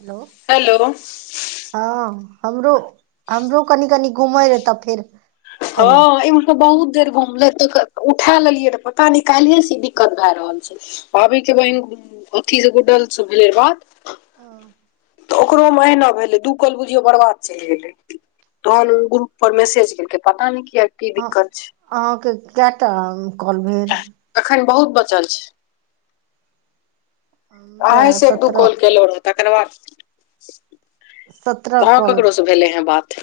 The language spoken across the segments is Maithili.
हेलो। हेलो। हँ हमरो हमरो कनि कनि घुम रहे तऽ फिर। हँ ई। बहुत देर घुमले तऽ उठा लेलियै तऽ पता न काले से दिक्कत भए रहल छै। भावी के बहिन डर अथी से गुडल से भेले या बात। ओ। तऽ ओकरो मे अहिना भेलै दू कल बुझियौ बर्बाद चलि गेलै तहन ओ ग्रुप पर मैसेज केलके। पताा नै कियै की दिक्कत छैय। अहाँके केटा हन कॉल भेल। अखन बहुत बचल छै। हमरा आइ -से एक दू सत्रह कॉल केलो रहो तकर बाद। कहाँ ककरो से भेले हैं बात।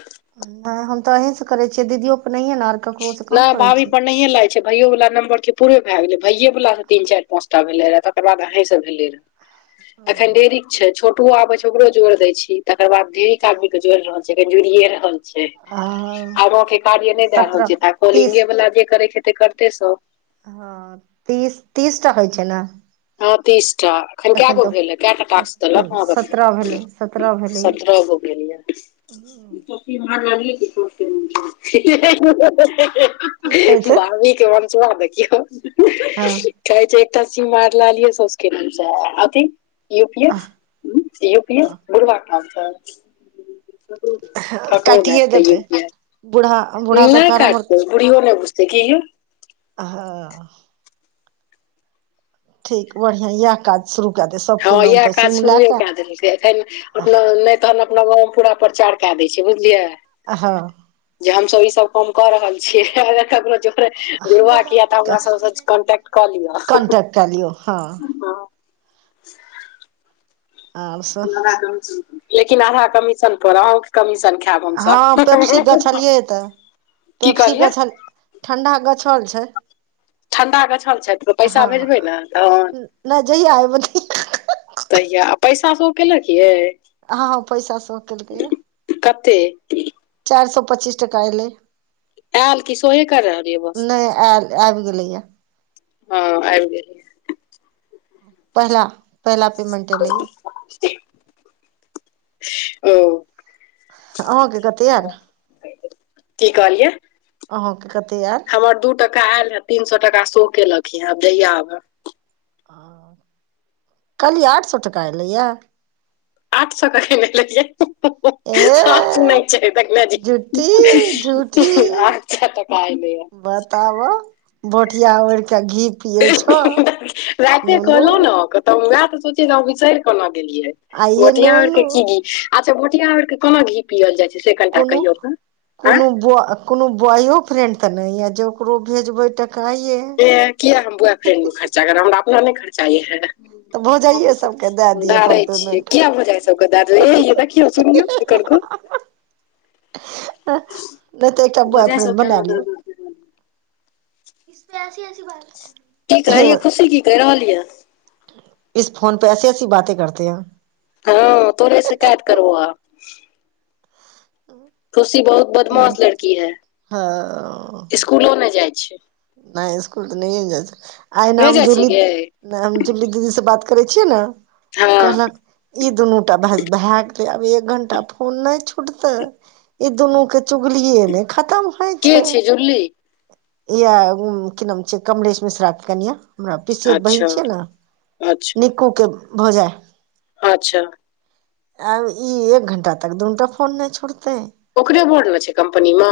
हा हम तऽ अहीं से करे छियै दीदियो के नहिय ने। ककरोसँ कहाँ नई करै भावी छी पर। नहिए लायै छै भैयो वला नंम्बरके पूरे भए गेलै भैय वाला तीन चारि पाँचटा भेले रहे तकर बाद अहीं से भेले रे। अखेन देरी। छै छोटुो आबे छै ओकरो जोड़ देय छी तकर बाद ठीक आदमी के जोड़ रहल छैखन जुड़िये रहल। छै आ आबके कार्य नहि दए रहल सत्रह छै तऽ तीस कॉलिंगे वाल जे करे छैे ते करते सब। हँ तीस तीसटा होइ छैय ने। हां तीसटा। एखन कएगो भेल कएटा टाक्स एखन देलक सत्रह भेलै अहाँके सत्रह भेलैए सत्रह गो भेल यऽ। बीमार लागै छी दो तीन दिन से की कहै हेहेहेहेहेहे। छै भाभी के वंचबा देखियौ। हँ। कहे छै एकटा सिममार लालिये सॉसके नामसँ अथी। पीयु पीयु हम्म पीयु पीयु बूडभा ठाढ़ छैय। कटिेयै देतै यू दतेन पी एस बुडहा। नहि काटतौ बुढ़िओ नहि बुझतै की ओ। हा। ठीक बढ़ियाँ याएह काज शुरू काए दे सब हां इहाए काज शुरुए काए देलकै एखन अपना नै तहन अपना गाँव मे पूरा प्रचार काए दै छै बुझलियै। अ हां। जे हम सब ई सब काम कऽ रहल छिये औरो ककरो जो [unintelligible] जुड़बाक या तऽ हमरा सबसे कॉन्टैक्ट कऽ लियो। कॉन्टेक्ट कए लियौ हँ [unintelligible] आर सब लेकिन अहाँ कमीशन पर अहों के कमीशन [unintelligible] हां पेप्सी गछलियै तऽ की पेप्सी कहलियै गछल ठंढा गछल छै। ठण्डा गछल छै प पैसा हँ भेजबै ने तहन। नहि जहिया एबै तहिया तहिया आ पैसा सो केलक यै। हां-हां पैसा सोह केलकै या। कते। चाएर सौ पच्चीस टका एलै आयल कि सोहे करलियै बस नै आएल आएब गेलैया। हां आएब गेल। पहला, पेहला पेमेंटे एलै या। औ। अहाँ के कते आएल, की कहलियै अहाँ के कते आएल। हमर दू टका आएल हय, तीन सौ टका सो केलक या आब जहिया आबै। कहलियै आठ सौ टका एलैया। आठ सौ कखैन एलैयै। ए सब सुनै छै देखला झूठी झूठी जाहि आठ सौ टका एलैया। तब ओ भोटिया ओढ़ के घी पिये छो नुनू। तऽ वाएह तऽ सोचे रहौ अहाँ बिसैर केना गेलियै आइये भोटिया ओढ़ के नुनू की घी अच्छा भोटिया ओढ़ कऽ कोना घी पियल जाय छै से कनटा कहियौ ते अयँ। बु-अ कुनू ब्वॉययो फ्रेंड तऽ नै या जे ओकरो भेजबै टका ये। एह किया हम बॉय फ्रेंड मे खर्चा करब, हमरा अपना नै खर्चा या। तऽ भौजाइये सबके दए दिअ धारै फोन छियै, पेमेंट कियाए भौजाए सबके दा देबै हेये देखियौ सुनयौ। ऐकर ग नै तऽ एकटा ब्वॉयफ्रेंड बना लियौ। [unintelligible] की हे कहैया खुशी की कैह रहल या। इस फोन पे ऐसी-ऐसी बाते करते हो। हां तोरे शिकाएत करबो आब। ओ। खुशी बहुत बदमाश लड़की है, स्कूलो नै जाय छै। नै स्कूल तऽ नहिये जाय छै, एहना नहि मे जाइ छी जूली गे नै हम जूली दीदी से बात करे छियै ने हँ कहलक ई दुनूटा बस [unintelligible] के आब एक घंटा फोन नै छूटतै, ई दुनू के चुगलिये नै खत्म के छै जुली। किया की नाम छियै? कमलेश मिश्रा के कनिया हमरा पिसियोत अच्छा बहिन छियै ने? अच्छा निकू के भौजाई। अच्छा। आब ई एक घंटा तक दुनूटा फोन नहि छोड़ते। ओकरे बर न छै कम्पनी मे।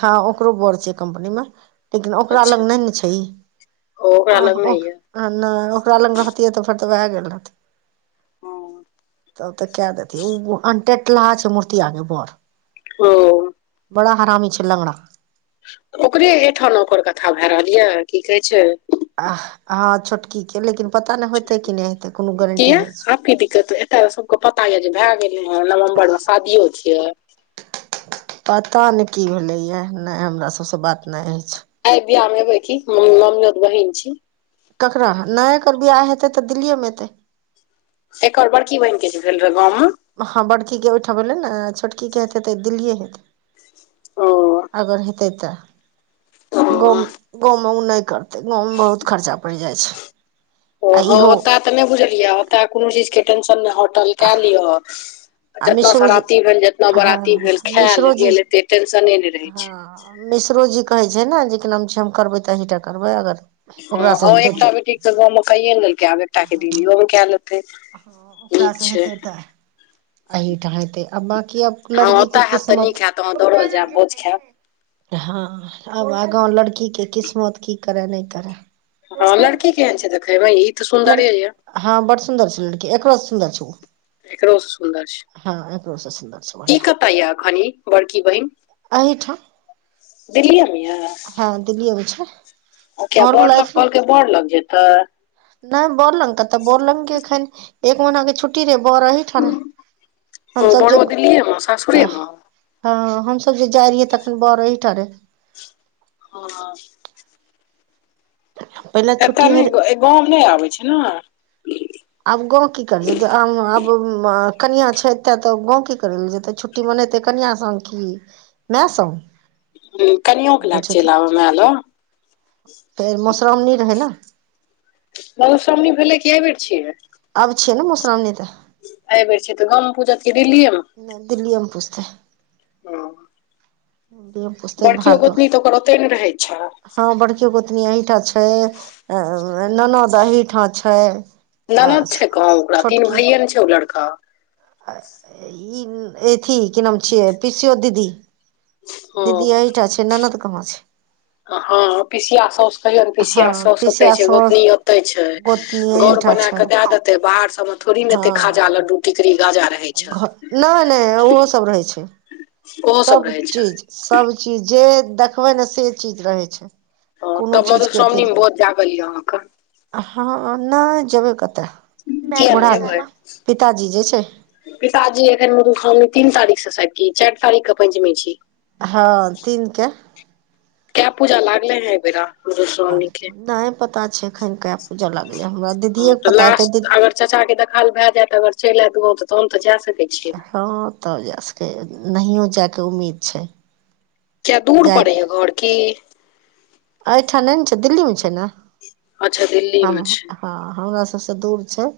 हँ ओकरो बर छै कम्पनी मे। लेकिन ओकरा लग अच्छा नै न छैइ, ओ ओकरा अह लग नहि ओह्ह य हाँ न ओकरा लग रहितिये त फेर त वैह गेल रहति। तब त क्या देतिये उ अनटेटलाह छै, मूर्ति अहा के बर। ओ। बड़ा हरामी छै लगड़ा। ओकरे एहिठा नो ओकर कथा भए रहल या की कहै छै। आह हँ छोटकी के लेकिन पता ने होेते क नहि हेते कोनो गारंटी किया नहि छै आब की दिक्कत? एते सबके पता ये जे भए गेलै हं नवम्बर में शादियो छिये। पता नहि की भेलैए? नहि हमरा सब से बात नहि अइच। ऐ बीहा में ऐबी कि हमर मामियोंत बहिन छी। ककरा? नै कर बीहा हेतै त दिल्ली मे हेतै। एकर बरकी बहिन के जे भेल रहे गाँउ म? हँ बड़की के ओहि ठाम भेलै ने छोटकीे हेतै त दिल्लए हेतै। ओ अगर हेतै त। ओ गाँउ गाँउ मे उ नै करतै गाँउ में बहुत खर्चा पड़ि जाइ छै। ओ आ हँ इहो ओतय तऽ नहि बुझलियै ओतय कोनो चीज के टेंशन नहि होटल कए लिअ। आ जेत मिश्रोजी सराती भेल जेतना हँ बारती भेल खायल मिश्रोजी गेल एते टेंशने नै रहे छै। हँ मिश्रो जी कहै छै ने, जे निम छीम करबै त तहीटा करबै अगर ओकरासँ ह हेतै एकटा तऽ बेटी के गाँऊ में कैये लेलकै आब एकटा के दिलीयों में कै लेते। ह ओकरा से हेतै त एहिठा हेतै अब बकी अब हँ लड़की के ओतय हैत त किस्मत नीक हैत हाँ दौड़ल जायब भोज खायब। हाँ आब आगाँ लड़की के किस्मत की करै नहि करै? हाँ लड़की केहन छै देखेबै, में इ त सुंन्दरे लड़की ये। हँ बड़ सुन्दर छै लड़की, एकरो से सुन्दर छै उ। एकरो से सुन्दर छै, सुन्दर छै इ बढ़िया कत य अखन इ बड़की बहिन? एहि ठाम। दिल्लिय मे य?? हँ दिल्ली में छै, घरवाला अखने बोर लग जेतै अ। नहि बोर लग क ते बोर लग के अखन एक महीना के छुट्टी रहे बोर अहि ठने, हम ओ सब जे बड़ो दिल्लीए मे सासुरे आह मे हँ हम सब जे जाइ रहियै, तखन बोर अहिठा रहे। हाँ [inaudible] एत होय नै रहै ए गाँउ नहि आबै छै न? आब गाँउ की कर जेते, अम्म आब अ कनिया छै एते, त गाँउ की करें ले जेते छुटी? छुटी बनेते कनिया संग की माय संग? हम्म कनियों लाग बुझू चैल तऽ आबे माय लग। फेर मधुश्रावणी रहै न। मधुश्रावणी भेलै कि ऐ बेर छियै। आब छियै न मधुश्रावणी त अइ बेर छिये त गांम में पूजत की दिल्लीये म नहि दिल्लीए मे पुजतै। हाँ के पूछते भार -दौड़ गोतनी तऽ ओकर ओते ने रहै छै हाँ बड़ कीयो गोतनी एहिठऽ छै, ननद एहिठऽ छै। आ ननद छै कहां ओकरा, तीन छोटकी भाइये न छै ओ लड़का। ई ऐथि की नाम छियै, पीसियौत दीदी। हँ दीदी एहिठा छै, ननद कहाँ छै। आ हँ पीसिया साऊस कहियन पीसिया हँ साॅस ओतय पीसिया छैय, साउस गोतनी ओतय छैय, गोतनी घर एहिठाम बना छै के दैं देतै बाहर सब म थोड़ी न एते खाजा, हँ लड्डू, टीकरी, गाजा रै। घ नहि-नहि ओहो सब रहै छैय ओहो सब रहै छै चीज सब चीज जे देखबै ने से चीज रहै छैय। हँ तब मधुश्रावणी मे भोज जागल यऽ अहाँकऽ। हांँ नहि जेबै कतऽ, किया ने बूढ़ा जेबै पिताजी जे छैय। पिताजी एखन, मधुश्रावणी तीन तारीख से शायद की चार तारीख के पंचमी छी। हँ तीन के। कै पूजा लागले हैं एयबेरा नहि पता छय एखन कैं पूजा लागलै, हमरा दीदीएके पता हतै दी चचा के देखाल भै जैत, अगर चैल ऐत गांव तहन त जा सकै छियै न। हाँ तब जा सकैय, नहियो जाय के उम्मीद छै। क्या दूर पड़ै या घर की। ऐंहठा नहि न छैय दिल्ली मे छैय न। अच्छा दिल्- हम हाँ हमरा सबसे दूर छैय,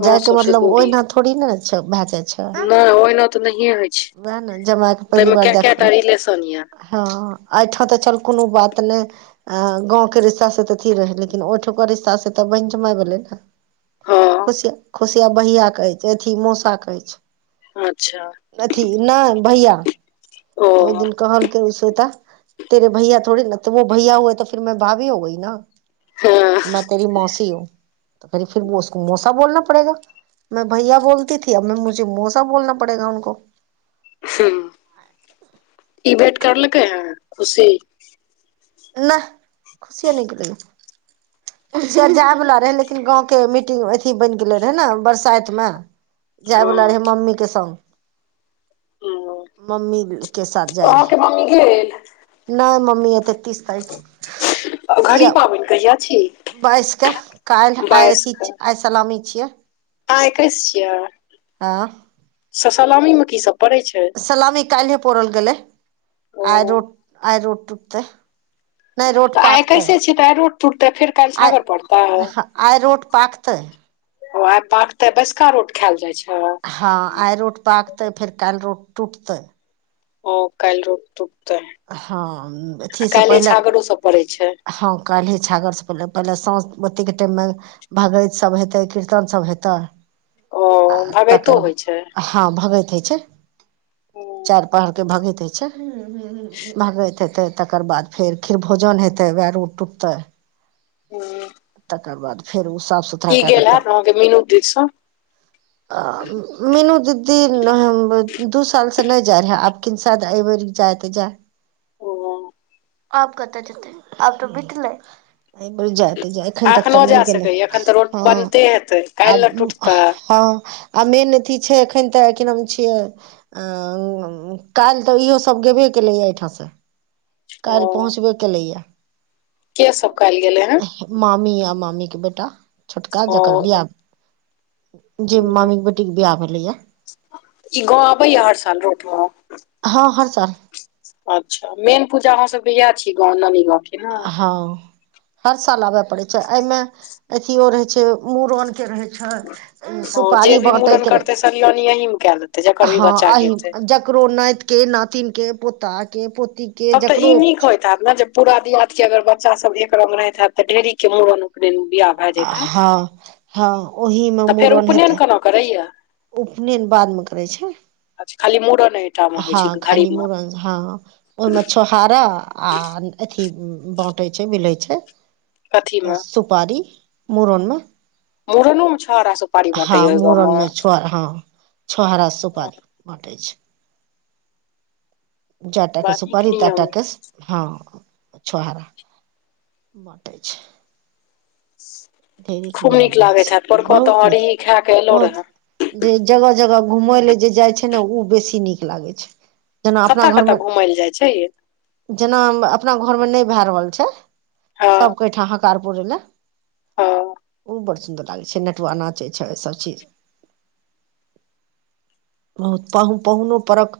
अहाँ जाय के सबसँ मतलब दूर ये ओहिना थो थोडी़ नहि न छैय भै जाए छैय। नहि ओहिना तऽ नहिये होय वैह ने जमाए के पेहली बार देखबै। रिलेशन ये हँ अहिठाँ त चल कोनो बात नहि हाँ गाँवके रिश्ता से त अथी रहै, लेकिन ओयठां के रिश्ता से त बहिन जमाय भेलै ने। हँ खुशिया-खुशिया भैया कहै, अथी मौसा कहै छैय। अच्छा। अथी नहि भैया ओ त ओय दिन कहलकें उ स्वेता हँ [unintelligible] [unintelligible] [unintelligible] हूं ई भेट करलकै हैं खुशी। नाह खुशियो नहि गेलै यैं खूशिया जाय बला रहे, लेकिन गाँंवके मीटिंग अथी बैन गेल रहय नऽ बरसाइत में। जाय हँ बला रहै मम्मी के संग। इ नो मम्मी के साथ जाय रहे, गेल नहि मम्मी एते घड़ी पाबनि कहिया छी [inaudible] बाईस के काल्ह-आय अथि छी, आय सलामी छियै। आय एक्केस छियै। हाँ। सलामी मे की सब पड़ै छैय। सलामी काल्हे पोड़ल गेलै, ओ आइ रोट आइ रोट टुकते। तऽ आइ एक्केसे छियै तऽ आइ रोट टूटतै फिर आइ-आइ रोट पाकतै? ओ आय पाकते बैसका रोट खायएल जाइ छैय। हाँ आय रोट पाकतै, फेर काल्ह रोट टूटतै। ओ काल्ह रोट टूटतै, हँ काल्हे छागरो सब पड़ै छैय। हाँ काल्हे छागर सब पहिले-पहिले साँझ -बतीके टाइम में भगैत सब हेतै कीर्तन सब हेतै। ओ भगैतो होइ छैय। हाँ भगैत हय छैय, चार पहड़ के भगैत हय छैय। भगैत हेतय, तेकर बाद फेर खीर भोजन हेतय वैएह रोट टुटतेय। हूं। तकर बाद फेर ओ साफ सुथ ई गेल हैत अहां के मीनू दीस सॅं। अ मीनू दीदी दू साल से नहि जाय रहेै, आब किन सायद अबेरि जाय तऽ जाय। ओ। आब कतऽ जेतै आब तऽ बितले। अइबेर जैत। एखन तक एखनो तऽ नहि जा गेल सकैए एखन तऽ रोट हँ बनते हेतै आ काल्हि ने टुटतै हँ। आ मेन अथी छै, एखन तऽ की नाम छियै। अ काल्हि तऽ इहो सब गेबे केलैए एहिठाम सॅं। ओ काल्हि पहुँचबे केलैयऽ। के सब कैयल गेले हे। मामी आ मामी के बेटा छोटका जकर बियाह जे ओ मामी के बेटी के बिाह भेलैया। ई गाँव आबैया हर साल रोट पर। हँ हर साल अच्छा मेन पूजा आहां सबके इएह छी, गाँव नानी गाँव के ने। हँ हर साल आबे पड़े छै, एऽमे अथियो रहे छै, मुड़न के रहे ह ओ जे सुपारी भी मूड़न बाँटैके रहे करतै छै, सलियानी अहींमे कए लेतै जकर भी हँ बच्चा के अही हेतै ज ककरो नाइत के, नातिन के, पोता के पोती के तब तऽ ई जकरो नीक होइत हैत ने जब पूरा दियाद के अगर बच्चा सब एकरंग रहैत हैत, तऽ ढेरी के मूड़न, उपनैन, बियाह भए जाइत हैत हँ- हँ ओहि मे तऽ फेर मुड़न उपनयन हेतै। केना करैया। उपनेन बादमें करै छै। अच्छा खाली मूड़ने टा में होइ हँ छै घड़ी खाली में। मूड़न हँ। ओहि में छोहारा आ अथी बंटै छै, बिलै छै। कथीमे सुपारी मुड़न में। मूड़नोमे छहोर आ सुपारी हँ बँटैया ओहि गाँवमे मुूड़नमें छोर- हँ। छोहारा सुपारी बाँटे छै। जेएटा के बड़ा नीक सुपारी नियम तेएटा यै के हँ छुहार- बटै छै। ढेरिक खूब नियम नीक होइ लागैत हेएत छै पोड़को बहुत तऽ नीक [unintelligible] खा के एलो बहुत रहे। जे जगह -जगह घूमय ले जे जाइ छै ने ओ बेसी नीक लागै छै। जेना अपना कतऽ घर कतऽ मे घुमय लए जाइ छै यै जेना अपना घर मे नै भए रहल छै। हँ सब के ओयठा हकार पुरै लए। हँ ओ बड़ सुन्दर लागै छै नटुआ नाचै छै सबचीज- बहुत पाहु पाहुनो परक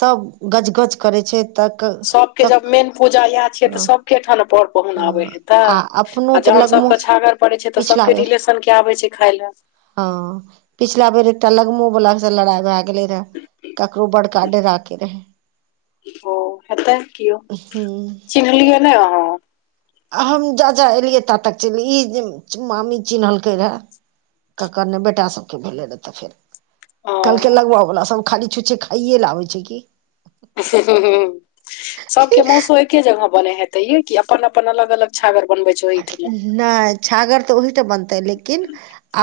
सब गज- गज करै छै तऽ। सबके कक जब मेन पूजा इएहे छियै तऽ हँ सबके ठाम पड़- पहुन आबेै हँ हेतेै अपनो आ तऽ जहन लगमो सबके छागर पड़ेै छै तऽ पिछला सबके बेर रिलेशन के आबेै छै खाय लेए। हँ पिछला बेर एकटा लगमो बला से लड़ाइ भए गेलै रहे। ककरो बड़का डेरा के नै ओ हेतै कियो हूँ। चिन्हलियै ने आहाँ? आ हम जा जा एलियै ता तक चैले ई जे मामी चिन्हलकै रहे। ककर नै बेटा सब के भेलै रह तऽ फेर- ओ कहलकेै लगबऽ बला सब खाली छुछे खाइयए लेए आबै छै की- हुँ, हूँ सबके मौसो एके जगह बने हेतै यै की अपन -अपन अलग -अलग छागर बनबै छै। ओहिठमा नैय छागर तऽ ओही तऽ बनतै लेकिन-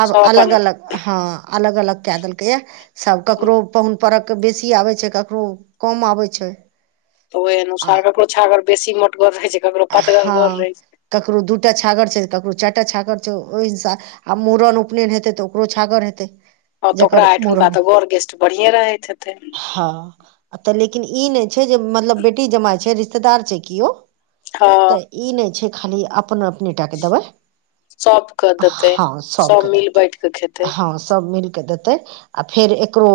आब सब अपन अलग- अपन? अलग हँ अलग- अलग केए देलकै यए सब हँ, ककरो। पाहुन परख बेसी आबै छै ककरो कम आबै छै। तऽ ओय आ अनुसार ककरो छागर बेसी मोटगर रहै छै ककरो। हँ पतगरगर रहै छै ककरो दूटा छागर छै ककरो चैरटा छागर छौ ओय हिसा। आ मूड़न उपनैन हेतै तऽ ओकरो छागर हेतै। अ तऽ जकर ओकरा एहिठुनका मूड़न तऽ गड़ गेस्ट बढ़िए रहैत हेतै। हँ। तऽ लेकिन ई ने छै जे मतलब बेटी जमाइ छै रिश्तेदार छै कियो। हँ तऽ ई नै छै खाली अपन अपनेटा के दबइ। सबके देतै हँ सब सबके मिल देतै बैठ कऽ खेतै हँ सब मिलके देत। तै आ फेर एकरो।